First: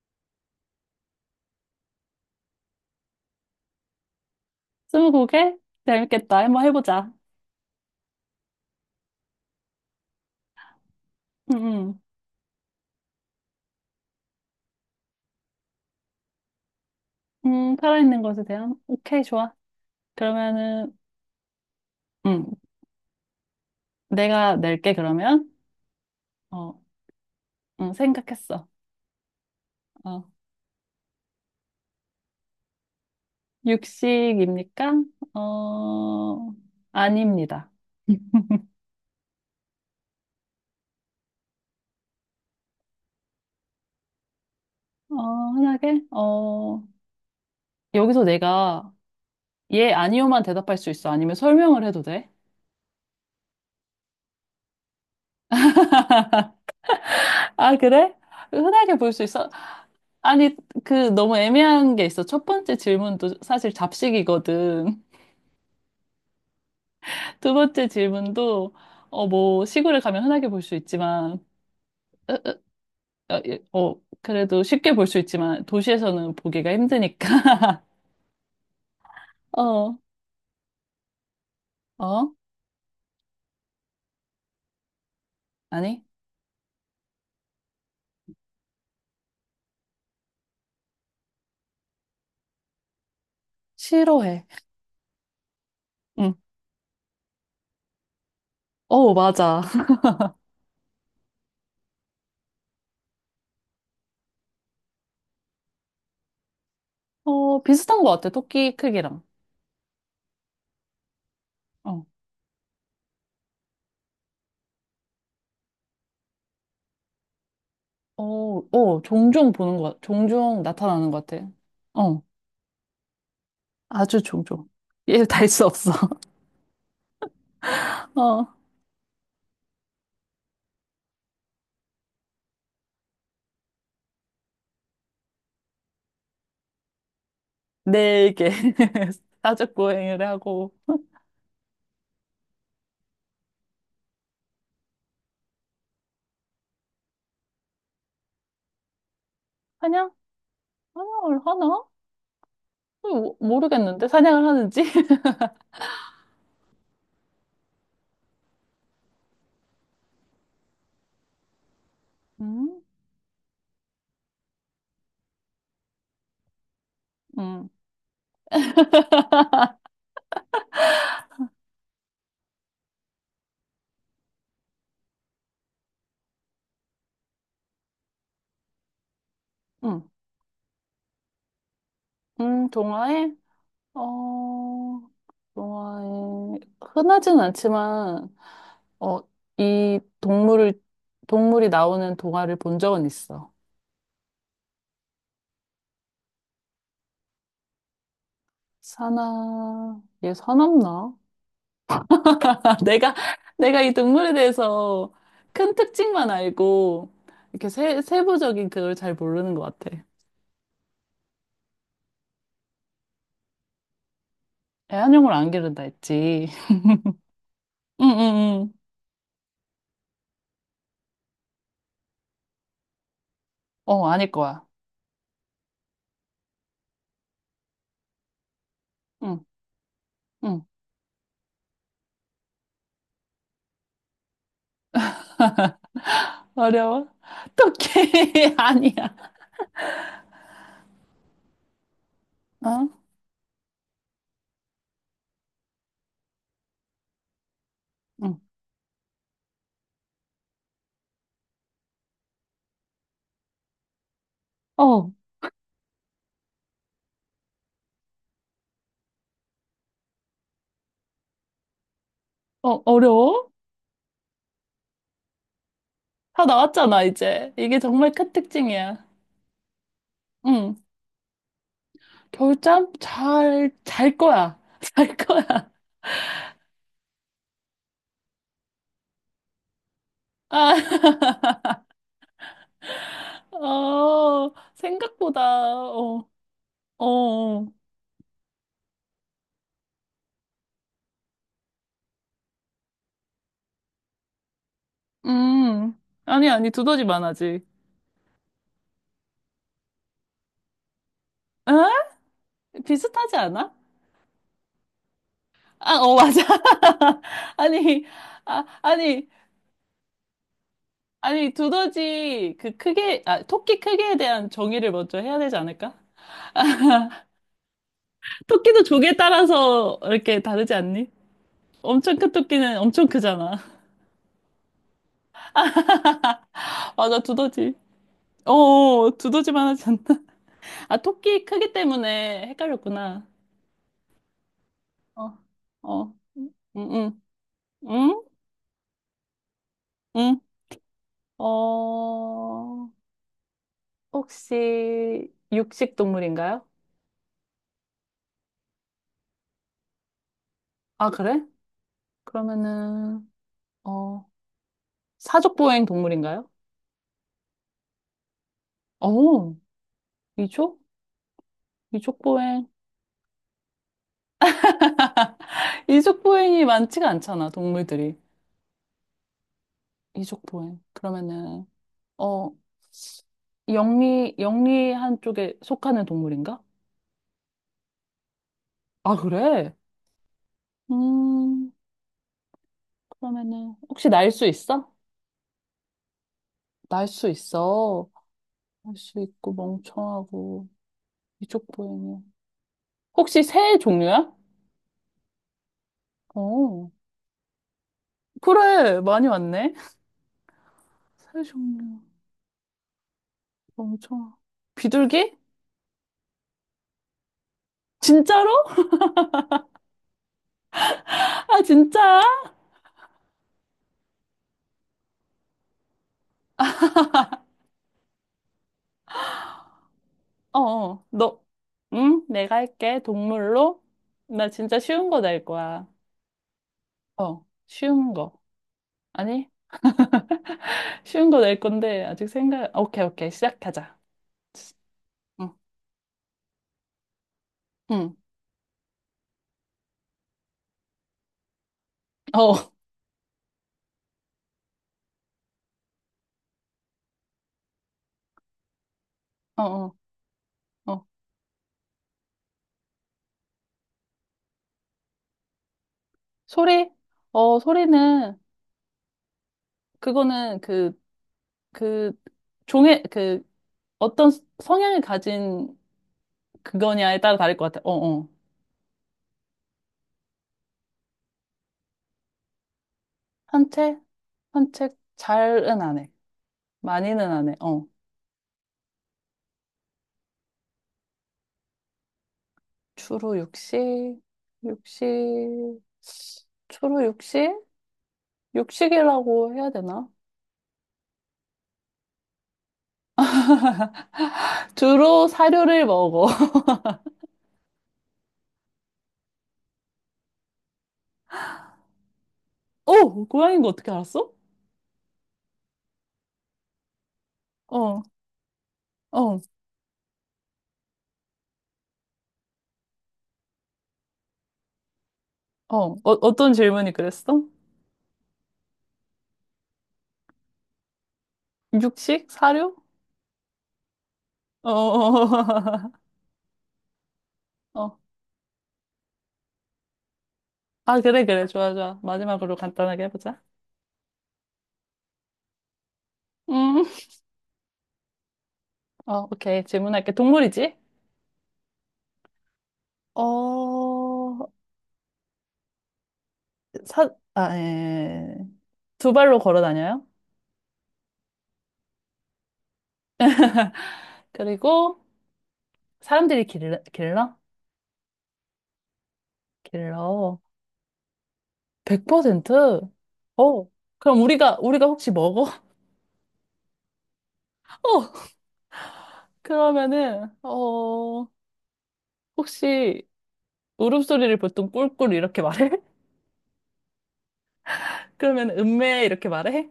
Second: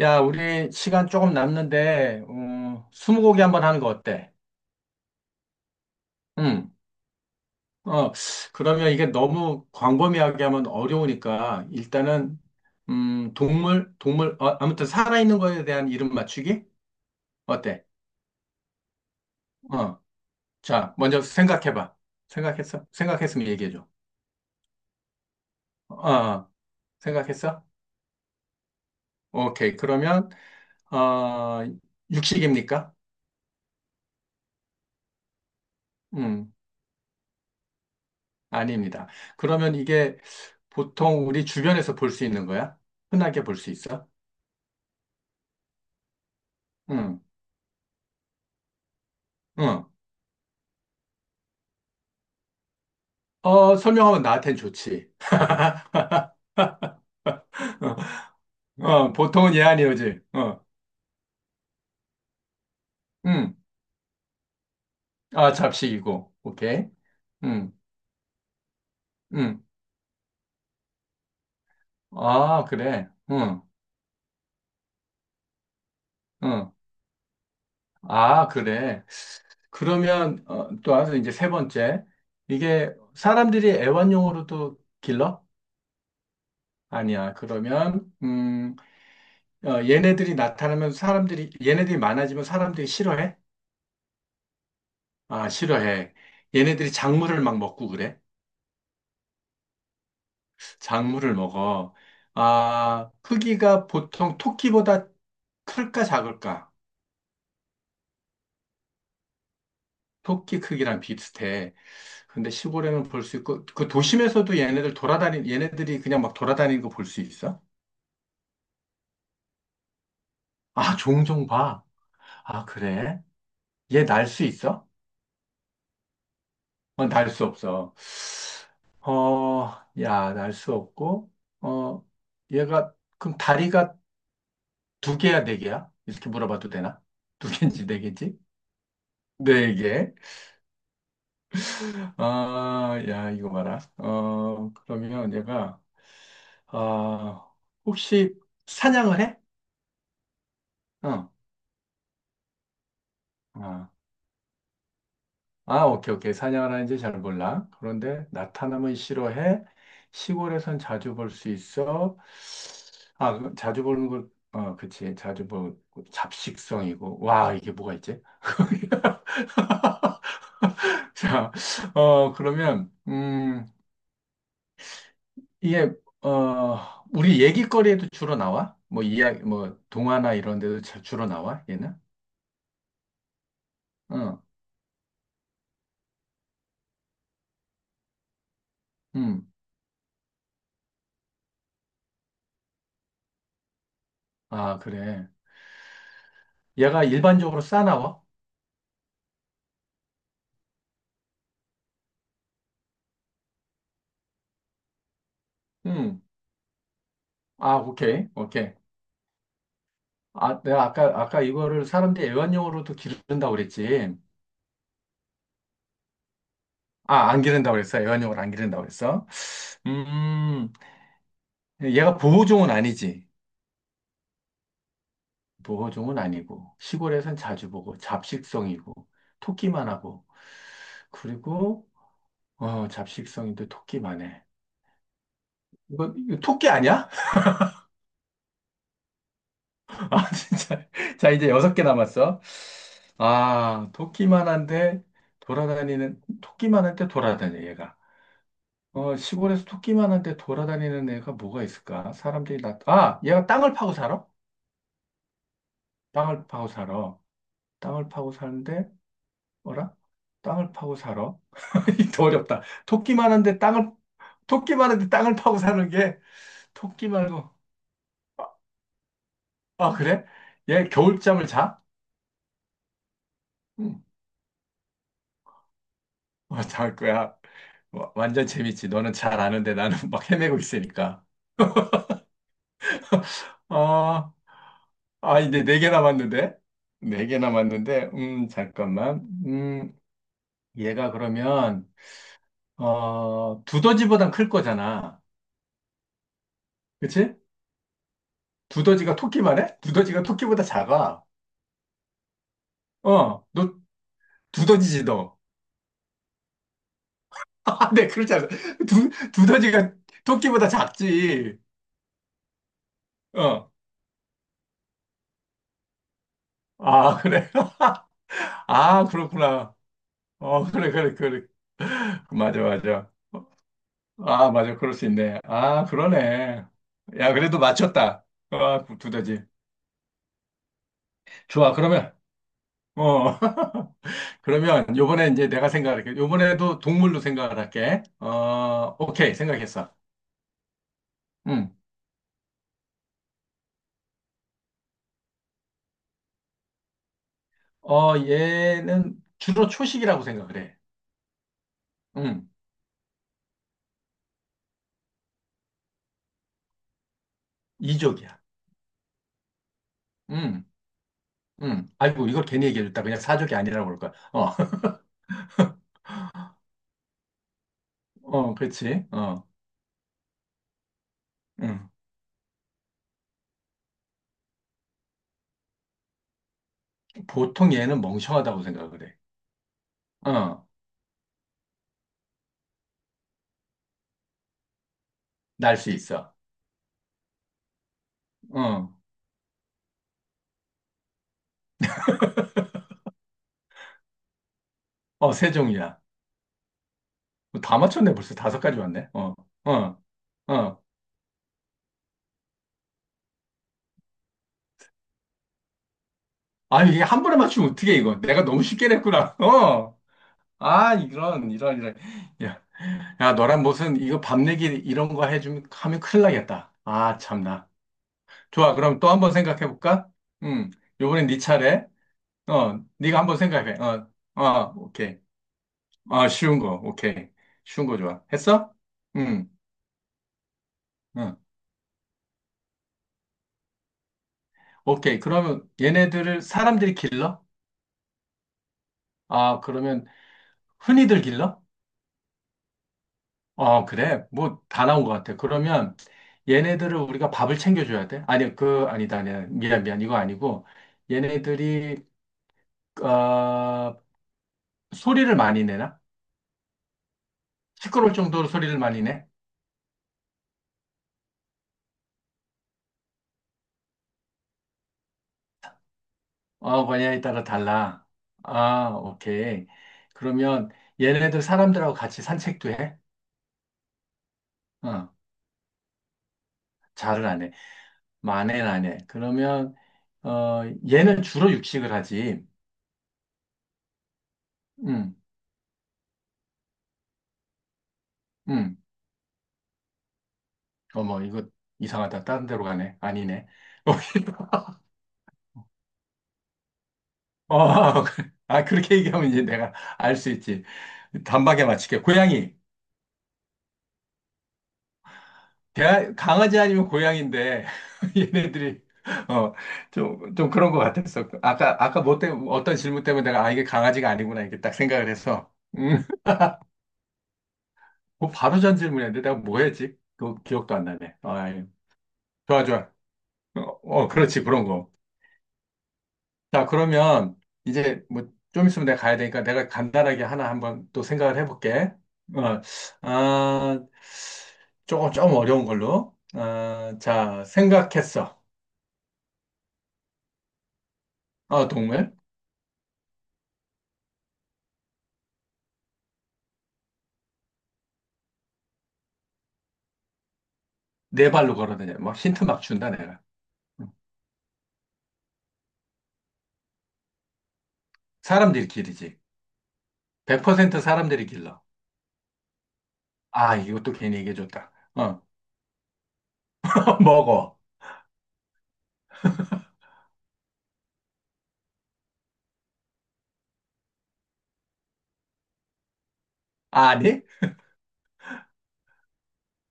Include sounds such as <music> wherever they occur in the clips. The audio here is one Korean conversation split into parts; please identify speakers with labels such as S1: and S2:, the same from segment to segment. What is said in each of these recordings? S1: 야, 우리 시간 조금 남는데, 스무고개 한번 하는 거 어때?
S2: 스무고개? 재밌겠다. 한번
S1: 응.
S2: 해보자.
S1: 어, 그러면 이게 너무 광범위하게 하면 어려우니까,
S2: 음,
S1: 일단은, 동물, 동물, 아무튼 살아있는 거에 대한 이름 맞추기? 어때?
S2: 살아있는 것에 대한? 오케이, 좋아.
S1: 어,
S2: 그러면은,
S1: 자, 먼저 생각해봐.
S2: 음,
S1: 생각했어? 생각했으면 얘기해줘.
S2: 내가 낼게, 그러면.
S1: 어,
S2: 어,
S1: 생각했어?
S2: 생각했어.
S1: 오케이.
S2: 어,
S1: 그러면, 어, 육식입니까?
S2: 육식입니까?
S1: 음
S2: 어, 아닙니다.
S1: 아닙니다. 그러면 이게 보통 우리 주변에서 볼 수 있는 거야? 흔하게 볼 수 있어?
S2: 어, 흔하게?
S1: 응,
S2: 여기서 내가
S1: 응.
S2: 예, 아니요만 대답할 수 있어? 아니면 설명을 해도 돼?
S1: 어, 설명하면 나한텐 좋지. <laughs>
S2: 아,
S1: 어,
S2: 그래? 흔하게 볼
S1: 어,
S2: 수 있어?
S1: 보통은 얘 아니오지.
S2: 아니,
S1: 어,
S2: 너무 애매한 게 있어. 첫 번째 질문도
S1: 응.
S2: 사실 잡식이거든.
S1: 아, 잡식이고. 오케이.
S2: 두
S1: 응,
S2: 번째 질문도
S1: 응.
S2: 시골에 가면 흔하게 볼 수 있지만 으, 으,
S1: 아, 그래.
S2: 어, 예,
S1: 응,
S2: 어, 그래도 쉽게 볼 수 있지만 도시에서는 보기가
S1: 응.
S2: 힘드니까 <laughs>
S1: 아, 그래.
S2: 어.
S1: 그러면, 또 와서 이제 세 번째.
S2: 어?
S1: 이게 사람들이 애완용으로도 길러?
S2: 아니,
S1: 아니야. 그러면, 얘네들이 나타나면 사람들이, 얘네들이 많아지면 사람들이 싫어해?
S2: 싫어해.
S1: 아, 싫어해. 얘네들이 작물을 막 먹고 그래?
S2: 응어 맞아. <laughs>
S1: 작물을 먹어. 아, 크기가 보통 토끼보다 클까 작을까?
S2: 어, 비슷한 것 같아. 토끼 크기랑
S1: 토끼 크기랑 비슷해. 근데 시골에는 볼 수 있고, 그 도심에서도 얘네들이 그냥 막 돌아다니는 거 볼 수 있어?
S2: 어어어 종종 보는 것 같- 종종
S1: 아,
S2: 나타나는 것 같아.
S1: 종종 봐.
S2: 어,
S1: 아, 그래? 얘
S2: 아주
S1: 날 수
S2: 종종.
S1: 있어?
S2: 얘달수 없어.
S1: 어, 날수 없어.
S2: <laughs>
S1: 어, 야, 날 수 없고, 어, 얘가, 그럼 다리가 두 개야, 네 개야? 이렇게 물어봐도 되나? 두 개인지 네 개인지?
S2: 어네개 <laughs>
S1: 네
S2: 사족
S1: 개.
S2: 고행을 하고
S1: 아, 야, 이거 봐라. 어, 그러면 얘가, 아, 혹시 사냥을 해?
S2: 사냥,
S1: 어.
S2: 사냥을 하나,
S1: 아.
S2: 모르겠는데 사냥을 하는지. <laughs>
S1: 아, 오케이, 오케이. 사냥을 하는지 잘 몰라. 그런데 나타남은 싫어해. 시골에선 자주 볼 수 있어.
S2: 음,
S1: 아, 그 자주 보는 걸, 어, 그치. 자주 보고 잡식성이고. 와,
S2: 음,
S1: 이게 뭐가 있지? <laughs> 자, 그러면, 이게, 우리 얘기거리에도 주로 나와? 뭐, 이야기, 뭐,
S2: 음,
S1: 동화나 이런 데도 주로 나와? 얘는?
S2: 동화에
S1: 응,
S2: 어, 동화에 흔하지는 않지만 어,
S1: 음,
S2: 이 동물을 동물이 나오는 동화를 본 적은 있어.
S1: 아, 그래. 얘가 일반적으로 싸나와?
S2: 사나 얘 사납나? <laughs> 내가 내가 이 동물에 대해서 큰
S1: 음,
S2: 특징만 알고 이렇게
S1: 아, 오케이,
S2: 세부적인
S1: 오케이.
S2: 그걸 잘 모르는 것 같아.
S1: 아, 내가 아까, 아까 이거를 사람들이 애완용으로도 기른다고 그랬지.
S2: 애완용을 안 기른다 했지. <laughs>
S1: 아, 안 기른다고 그랬어.
S2: 응, 응,
S1: 애완용으로 안
S2: 응.
S1: 기른다고 그랬어. 음, 얘가 보호종은 아니지.
S2: 어, 아닐 거야.
S1: 보호종은 아니고, 시골에선 자주 보고, 잡식성이고,
S2: 응,
S1: 토끼만 하고,
S2: 응.
S1: 그리고, 잡식성인데 토끼만 해. 이거, 이거 토끼
S2: 어려워?
S1: 아니야?
S2: 어떡해. <laughs> 아니야.
S1: <laughs> 아, 진짜. 자, 이제 여섯 개 남았어.
S2: 어?
S1: 아, 토끼만 한데, 돌아다니는, 토끼만 한데 돌아다녀, 얘가.
S2: 응.
S1: 어, 시골에서 토끼만 한데 돌아다니는 애가 뭐가 있을까? 사람들이 나, 아, 얘가 땅을 파고 살아?
S2: 어, 어,
S1: 땅을 파고 살아. 땅을 파고 사는데, 뭐라? 땅을 파고 살아. <laughs> 이거 어렵다. 토끼만
S2: 어려워?
S1: 한데 땅을, 토끼만 한데 땅을 파고 사는 게,
S2: 다 나왔잖아,
S1: 토끼 말고,
S2: 이제. 이게 정말 큰
S1: 아,
S2: 특징이야.
S1: 아, 그래?
S2: 응.
S1: 얘 겨울잠을 자?
S2: 겨울잠
S1: 응.
S2: 잘 거야. <laughs> 잘 거야.
S1: 어, 잘 거야. 와, 완전 재밌지. 너는 잘 아는데 나는 <laughs> 막 헤매고
S2: 아,
S1: 있으니까.
S2: <laughs>
S1: 아,
S2: 어, 생각보다,
S1: 아, 이제 네 개
S2: 어,
S1: 남았는데?
S2: 어,
S1: 네 개
S2: 어.
S1: 남았는데, 잠깐만. 음, 얘가 그러면 두더지보단 클 거잖아.
S2: 음. 아니, 아니, 두더지만
S1: 그치?
S2: 하지.
S1: 두더지가 토끼만 해? 두더지가 토끼보다 작아.
S2: 어? 비슷하지
S1: 어,
S2: 않아?
S1: 너 두더지지 너.
S2: 아, 어, 맞아. <laughs>
S1: <laughs> 아,
S2: 아니,
S1: 네, 그렇지 않아.
S2: 아,
S1: 두
S2: 아니.
S1: 두더지가 토끼보다
S2: 아니,
S1: 작지.
S2: 두더지,
S1: 어.
S2: 토끼 크기에 대한 정의를 먼저 해야 되지 않을까? 아, <laughs>
S1: 아, 그래. <laughs>
S2: 토끼도
S1: 아,
S2: 조개
S1: 그렇구나.
S2: 따라서 이렇게
S1: 어,
S2: 다르지
S1: 그래,
S2: 않니?
S1: 그래, 그래.
S2: 엄청 큰
S1: 맞아,
S2: 토끼는 엄청
S1: 맞아. 어,
S2: 크잖아.
S1: 아, 맞아. 그럴 수 있네. 아, 그러네.
S2: <laughs> 맞아,
S1: 야, 그래도
S2: 두더지.
S1: 맞췄다.
S2: 어,
S1: 아,
S2: 어, 어,
S1: 두더지.
S2: 두더지만 하지 않나? <laughs> 아, 토끼 크기
S1: 좋아, 그러면.
S2: 때문에 헷갈렸구나.
S1: 어. <laughs> 그러면 요번에
S2: 어,
S1: 이제 내가 생각할게.
S2: 어, 응,
S1: 요번에도 동물로
S2: 응,
S1: 생각을 할게.
S2: 응,
S1: 어, 오케이. 생각했어.
S2: 응.
S1: 음.
S2: 어, 혹시 육식 동물인가요?
S1: 어, 얘는 주로 초식이라고 생각을 해.
S2: 아, 그래?
S1: 음.
S2: 그러면은, 어, 사족보행 동물인가요?
S1: 이족이야.
S2: 어,
S1: 음.
S2: 미초?
S1: 음. 아이고, 이걸 괜히
S2: 이족보행.
S1: 얘기해줬다. 그냥 사족이 아니라고 그럴 거야. 어. <laughs>
S2: 이족보행이 많지가 않잖아, 동물들이.
S1: 어, 그렇지. 어.
S2: 이족보행. 그러면은,
S1: 음.
S2: 어, 영리, 영리한 쪽에 속하는 동물인가?
S1: 보통 얘는 멍청하다고 생각을
S2: 아,
S1: 해.
S2: 그래?
S1: 어.
S2: 음, 그러면은, 혹시 날 수 있어?
S1: 날 수 있어.
S2: 날 수 있어.
S1: 어.
S2: 날 수 있고, 멍청하고, 이족보행이. 혹시 새 종류야?
S1: 어, 세 종이야.
S2: 어,
S1: 뭐 다 맞췄네. 벌써 다섯 가지
S2: 그래,
S1: 왔네.
S2: 많이
S1: 어.
S2: 왔네.
S1: 어. 어.
S2: 새 종류, 멍청하. 비둘기?
S1: 아니, 이게 한 번에 맞추면 어떻게 이거? 내가
S2: 진짜로?
S1: 너무 쉽게 냈구나. 어. 아, 이런,
S2: 아,
S1: 이런, 이런.
S2: 진짜?
S1: 야, 야, 너랑 무슨, 이거 밤내기 이런 거 해주면, 하면 큰일 나겠다. 아, 참나. 좋아, 그럼 또 한번 생각해볼까?
S2: 어,
S1: 음,
S2: 어,
S1: 요번엔 네
S2: 너,
S1: 차례.
S2: 응? 내가
S1: 어,
S2: 할게.
S1: 네가 한번 생각해.
S2: 동물로?
S1: 어,
S2: 나
S1: 어,
S2: 진짜 쉬운
S1: 오케이.
S2: 거 낼 거야.
S1: 아, 쉬운 거, 오케이.
S2: 어,
S1: 쉬운 거
S2: 쉬운
S1: 좋아.
S2: 거.
S1: 했어? 음,
S2: 아니, <laughs> 쉬운
S1: 응.
S2: 거 낼 건데, 아직 생각, 오케이, 오케이. 시작하자.
S1: 오케이.
S2: 응,
S1: 그러면 얘네들을 사람들이 길러?
S2: 응.
S1: 아, 그러면 흔히들 길러?
S2: 어,
S1: 어, 그래. 뭐, 다 나온 것 같아. 그러면 얘네들을 우리가 밥을 챙겨줘야 돼? 아니, 그, 아니다, 아니야.
S2: <laughs> 어,
S1: 미안,
S2: 어,
S1: 미안. 이거 아니고.
S2: 어.
S1: 얘네들이, 어, 소리를 많이 내나?
S2: 소리? 어,
S1: 시끄러울
S2: 소리는,
S1: 정도로 소리를 많이 내?
S2: 그거는 그, 종의, 어떤 성향을 가진
S1: 어,
S2: 그거냐에
S1: 분야에
S2: 따라
S1: 따라
S2: 다를 것 같아. 어,
S1: 달라.
S2: 어.
S1: 아, 오케이. 그러면 얘네들 사람들하고 같이 산책도 해?
S2: 산책? 산책
S1: 어,
S2: 잘은 안 해. 많이는
S1: 잘은 안
S2: 안
S1: 해.
S2: 해. 어.
S1: 만에는 안 해. 그러면, 어, 얘는 주로 육식을 하지.
S2: 주로 육식,
S1: 음,
S2: 육식, 주로 육식?
S1: 음.
S2: 육식이라고 해야 되나?
S1: 어머, 이거 이상하다. 다른 데로 가네. 아니네. <laughs>
S2: 주로 사료를 먹어.
S1: 어, <laughs> 아, 그렇게 얘기하면 이제 내가 알 수 있지. 단박에 맞출게. 고양이.
S2: <laughs> 오, 고양이인 거 어떻게 알았어?
S1: 대 강아지 아니면 고양인데,
S2: 어, 어,
S1: <laughs> 얘네들이,
S2: 어,
S1: 어, 좀, 좀 그런 것 같았어. 아까, 아까 뭐 때문에, 어떤 질문 때문에 내가, 아, 이게 강아지가 아니구나, 이렇게 딱 생각을 해서.
S2: 어,
S1: 음,
S2: 어떤 질문이 그랬어?
S1: <laughs> 뭐 바로 전 질문이었는데, 내가 뭐 했지? 그 기억도 안 나네. 아, 예.
S2: 육식?
S1: 좋아,
S2: 사료?
S1: 좋아. 어, 어, 그렇지, 그런
S2: 어,
S1: 거.
S2: <laughs> 어.
S1: 자, 그러면
S2: 어.
S1: 이제 뭐 좀 있으면 내가 가야 되니까 내가 간단하게 하나 한번
S2: 아,
S1: 또
S2: 그래,
S1: 생각을
S2: 그래. 좋아,
S1: 해볼게.
S2: 좋아. 마지막으로
S1: 어,
S2: 간단하게 해보자.
S1: 아, 조금, 조금 어려운 걸로.
S2: 음,
S1: 어, 자, 생각했어.
S2: 어, 오케이. 질문할게. 동물이지?
S1: 어, 동물.
S2: 어, 사, 아, 예. 두 발로 걸어 다녀요?
S1: 네 발로 걸어다녀. 막 힌트 막 준다, 내가. 응.
S2: 그리고 사람들이 길러? 길러?
S1: 사람들이 길이지.
S2: 길러.
S1: 100% 사람들이 길러.
S2: 100%?
S1: 아,
S2: 어.
S1: 이것도 괜히
S2: 그럼 우리가,
S1: 얘기해줬다.
S2: 우리가 혹시
S1: 어,
S2: 먹어? <laughs>
S1: <laughs> 먹어.
S2: 어. 그러면은, 어, 혹시 울음소리를 보통 꿀꿀 이렇게 말해? <laughs>
S1: 아니?
S2: 그러면 음메 이렇게 말해?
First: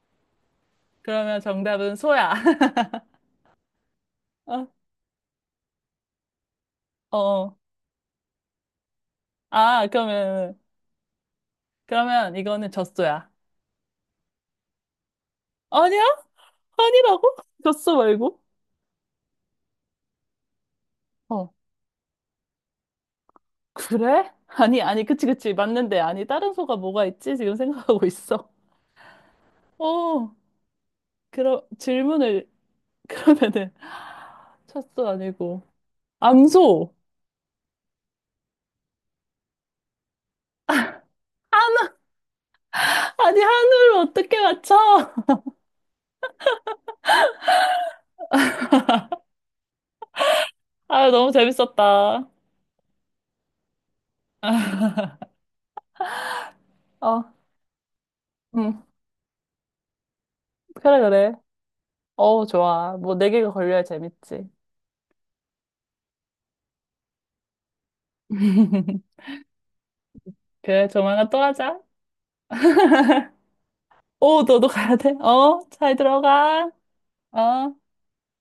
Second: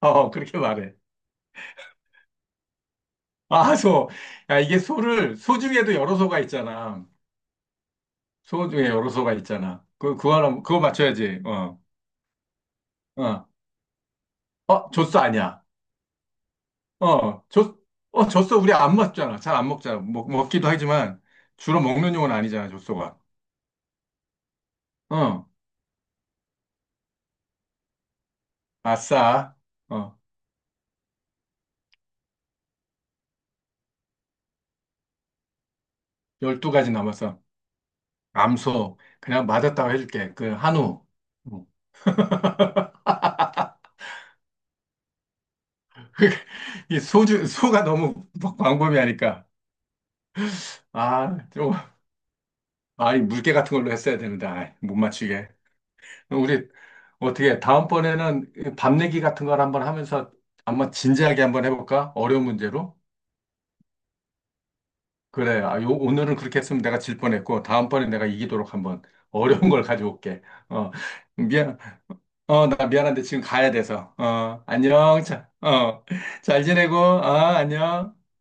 S1: 어, 그렇게 말해.
S2: 그러면 정답은 소야.
S1: 아, 소.
S2: <laughs>
S1: 야,
S2: 어,
S1: 이게 소를, 소 중에도 여러 소가 있잖아.
S2: 어.
S1: 소 중에 여러소가 있잖아.
S2: 아,
S1: 그, 그거 하나,
S2: 그러면,
S1: 그거 맞춰야지. 어,
S2: 그러면 이거는 젖소야.
S1: 어, 어, 젖소 아니야.
S2: 아니야? 아니라고?
S1: 어,
S2: <laughs>
S1: 젖,
S2: 젖소
S1: 어,
S2: 말고?
S1: 젖소 우리 안 먹잖아. 잘 안 먹잖아. 먹, 먹기도 하지만
S2: 어.
S1: 주로 먹는 용은 아니잖아, 젖소가.
S2: 그래? 아니, 아니, 그치,
S1: 어,
S2: 그치. 맞는데. 아니, 다른 소가 뭐가 있지? 지금 생각하고 있어.
S1: 아싸.
S2: <laughs>
S1: 어,
S2: 어. 그럼 질문을 <laughs> 그러면은 찻도 아니고
S1: 12가지
S2: 암소.
S1: 남았어. 암소. 그냥 맞았다고 해줄게. 그, 한우. 음.
S2: 한우. 아니, 한우를 어떻게 맞춰? <laughs>
S1: <laughs> 이 소주, 소가 너무 광범위하니까.
S2: 아 너무
S1: 아, 좀,
S2: 재밌었다.
S1: 아, 이 물개 같은 걸로 했어야 되는데, 아이, 못
S2: <laughs>
S1: 맞추게. 우리
S2: 어,
S1: 어떻게 다음번에는
S2: 응,
S1: 밥 내기 같은 걸 한번 하면서 한번
S2: 그래, 그래.
S1: 진지하게 한번 해볼까?
S2: 어,
S1: 어려운
S2: 좋아.
S1: 문제로?
S2: 뭐, 네 개가 걸려야 재밌지.
S1: 그래. 아, 요, 오늘은 그렇게 했으면 내가 질 뻔했고 다음번에 내가 이기도록 한번
S2: <laughs>
S1: <laughs> 어려운 걸 가져올게.
S2: 그래,
S1: 어,
S2: 조만간 또
S1: 미안.
S2: 하자.
S1: 어, 나 미안한데 지금 가야 돼서.
S2: 오,
S1: 어,
S2: 너도 가야 돼.
S1: 안녕. 자,
S2: 어, 잘
S1: 어, 잘
S2: 들어가.
S1: 지내고. 아,
S2: 어.
S1: 안녕.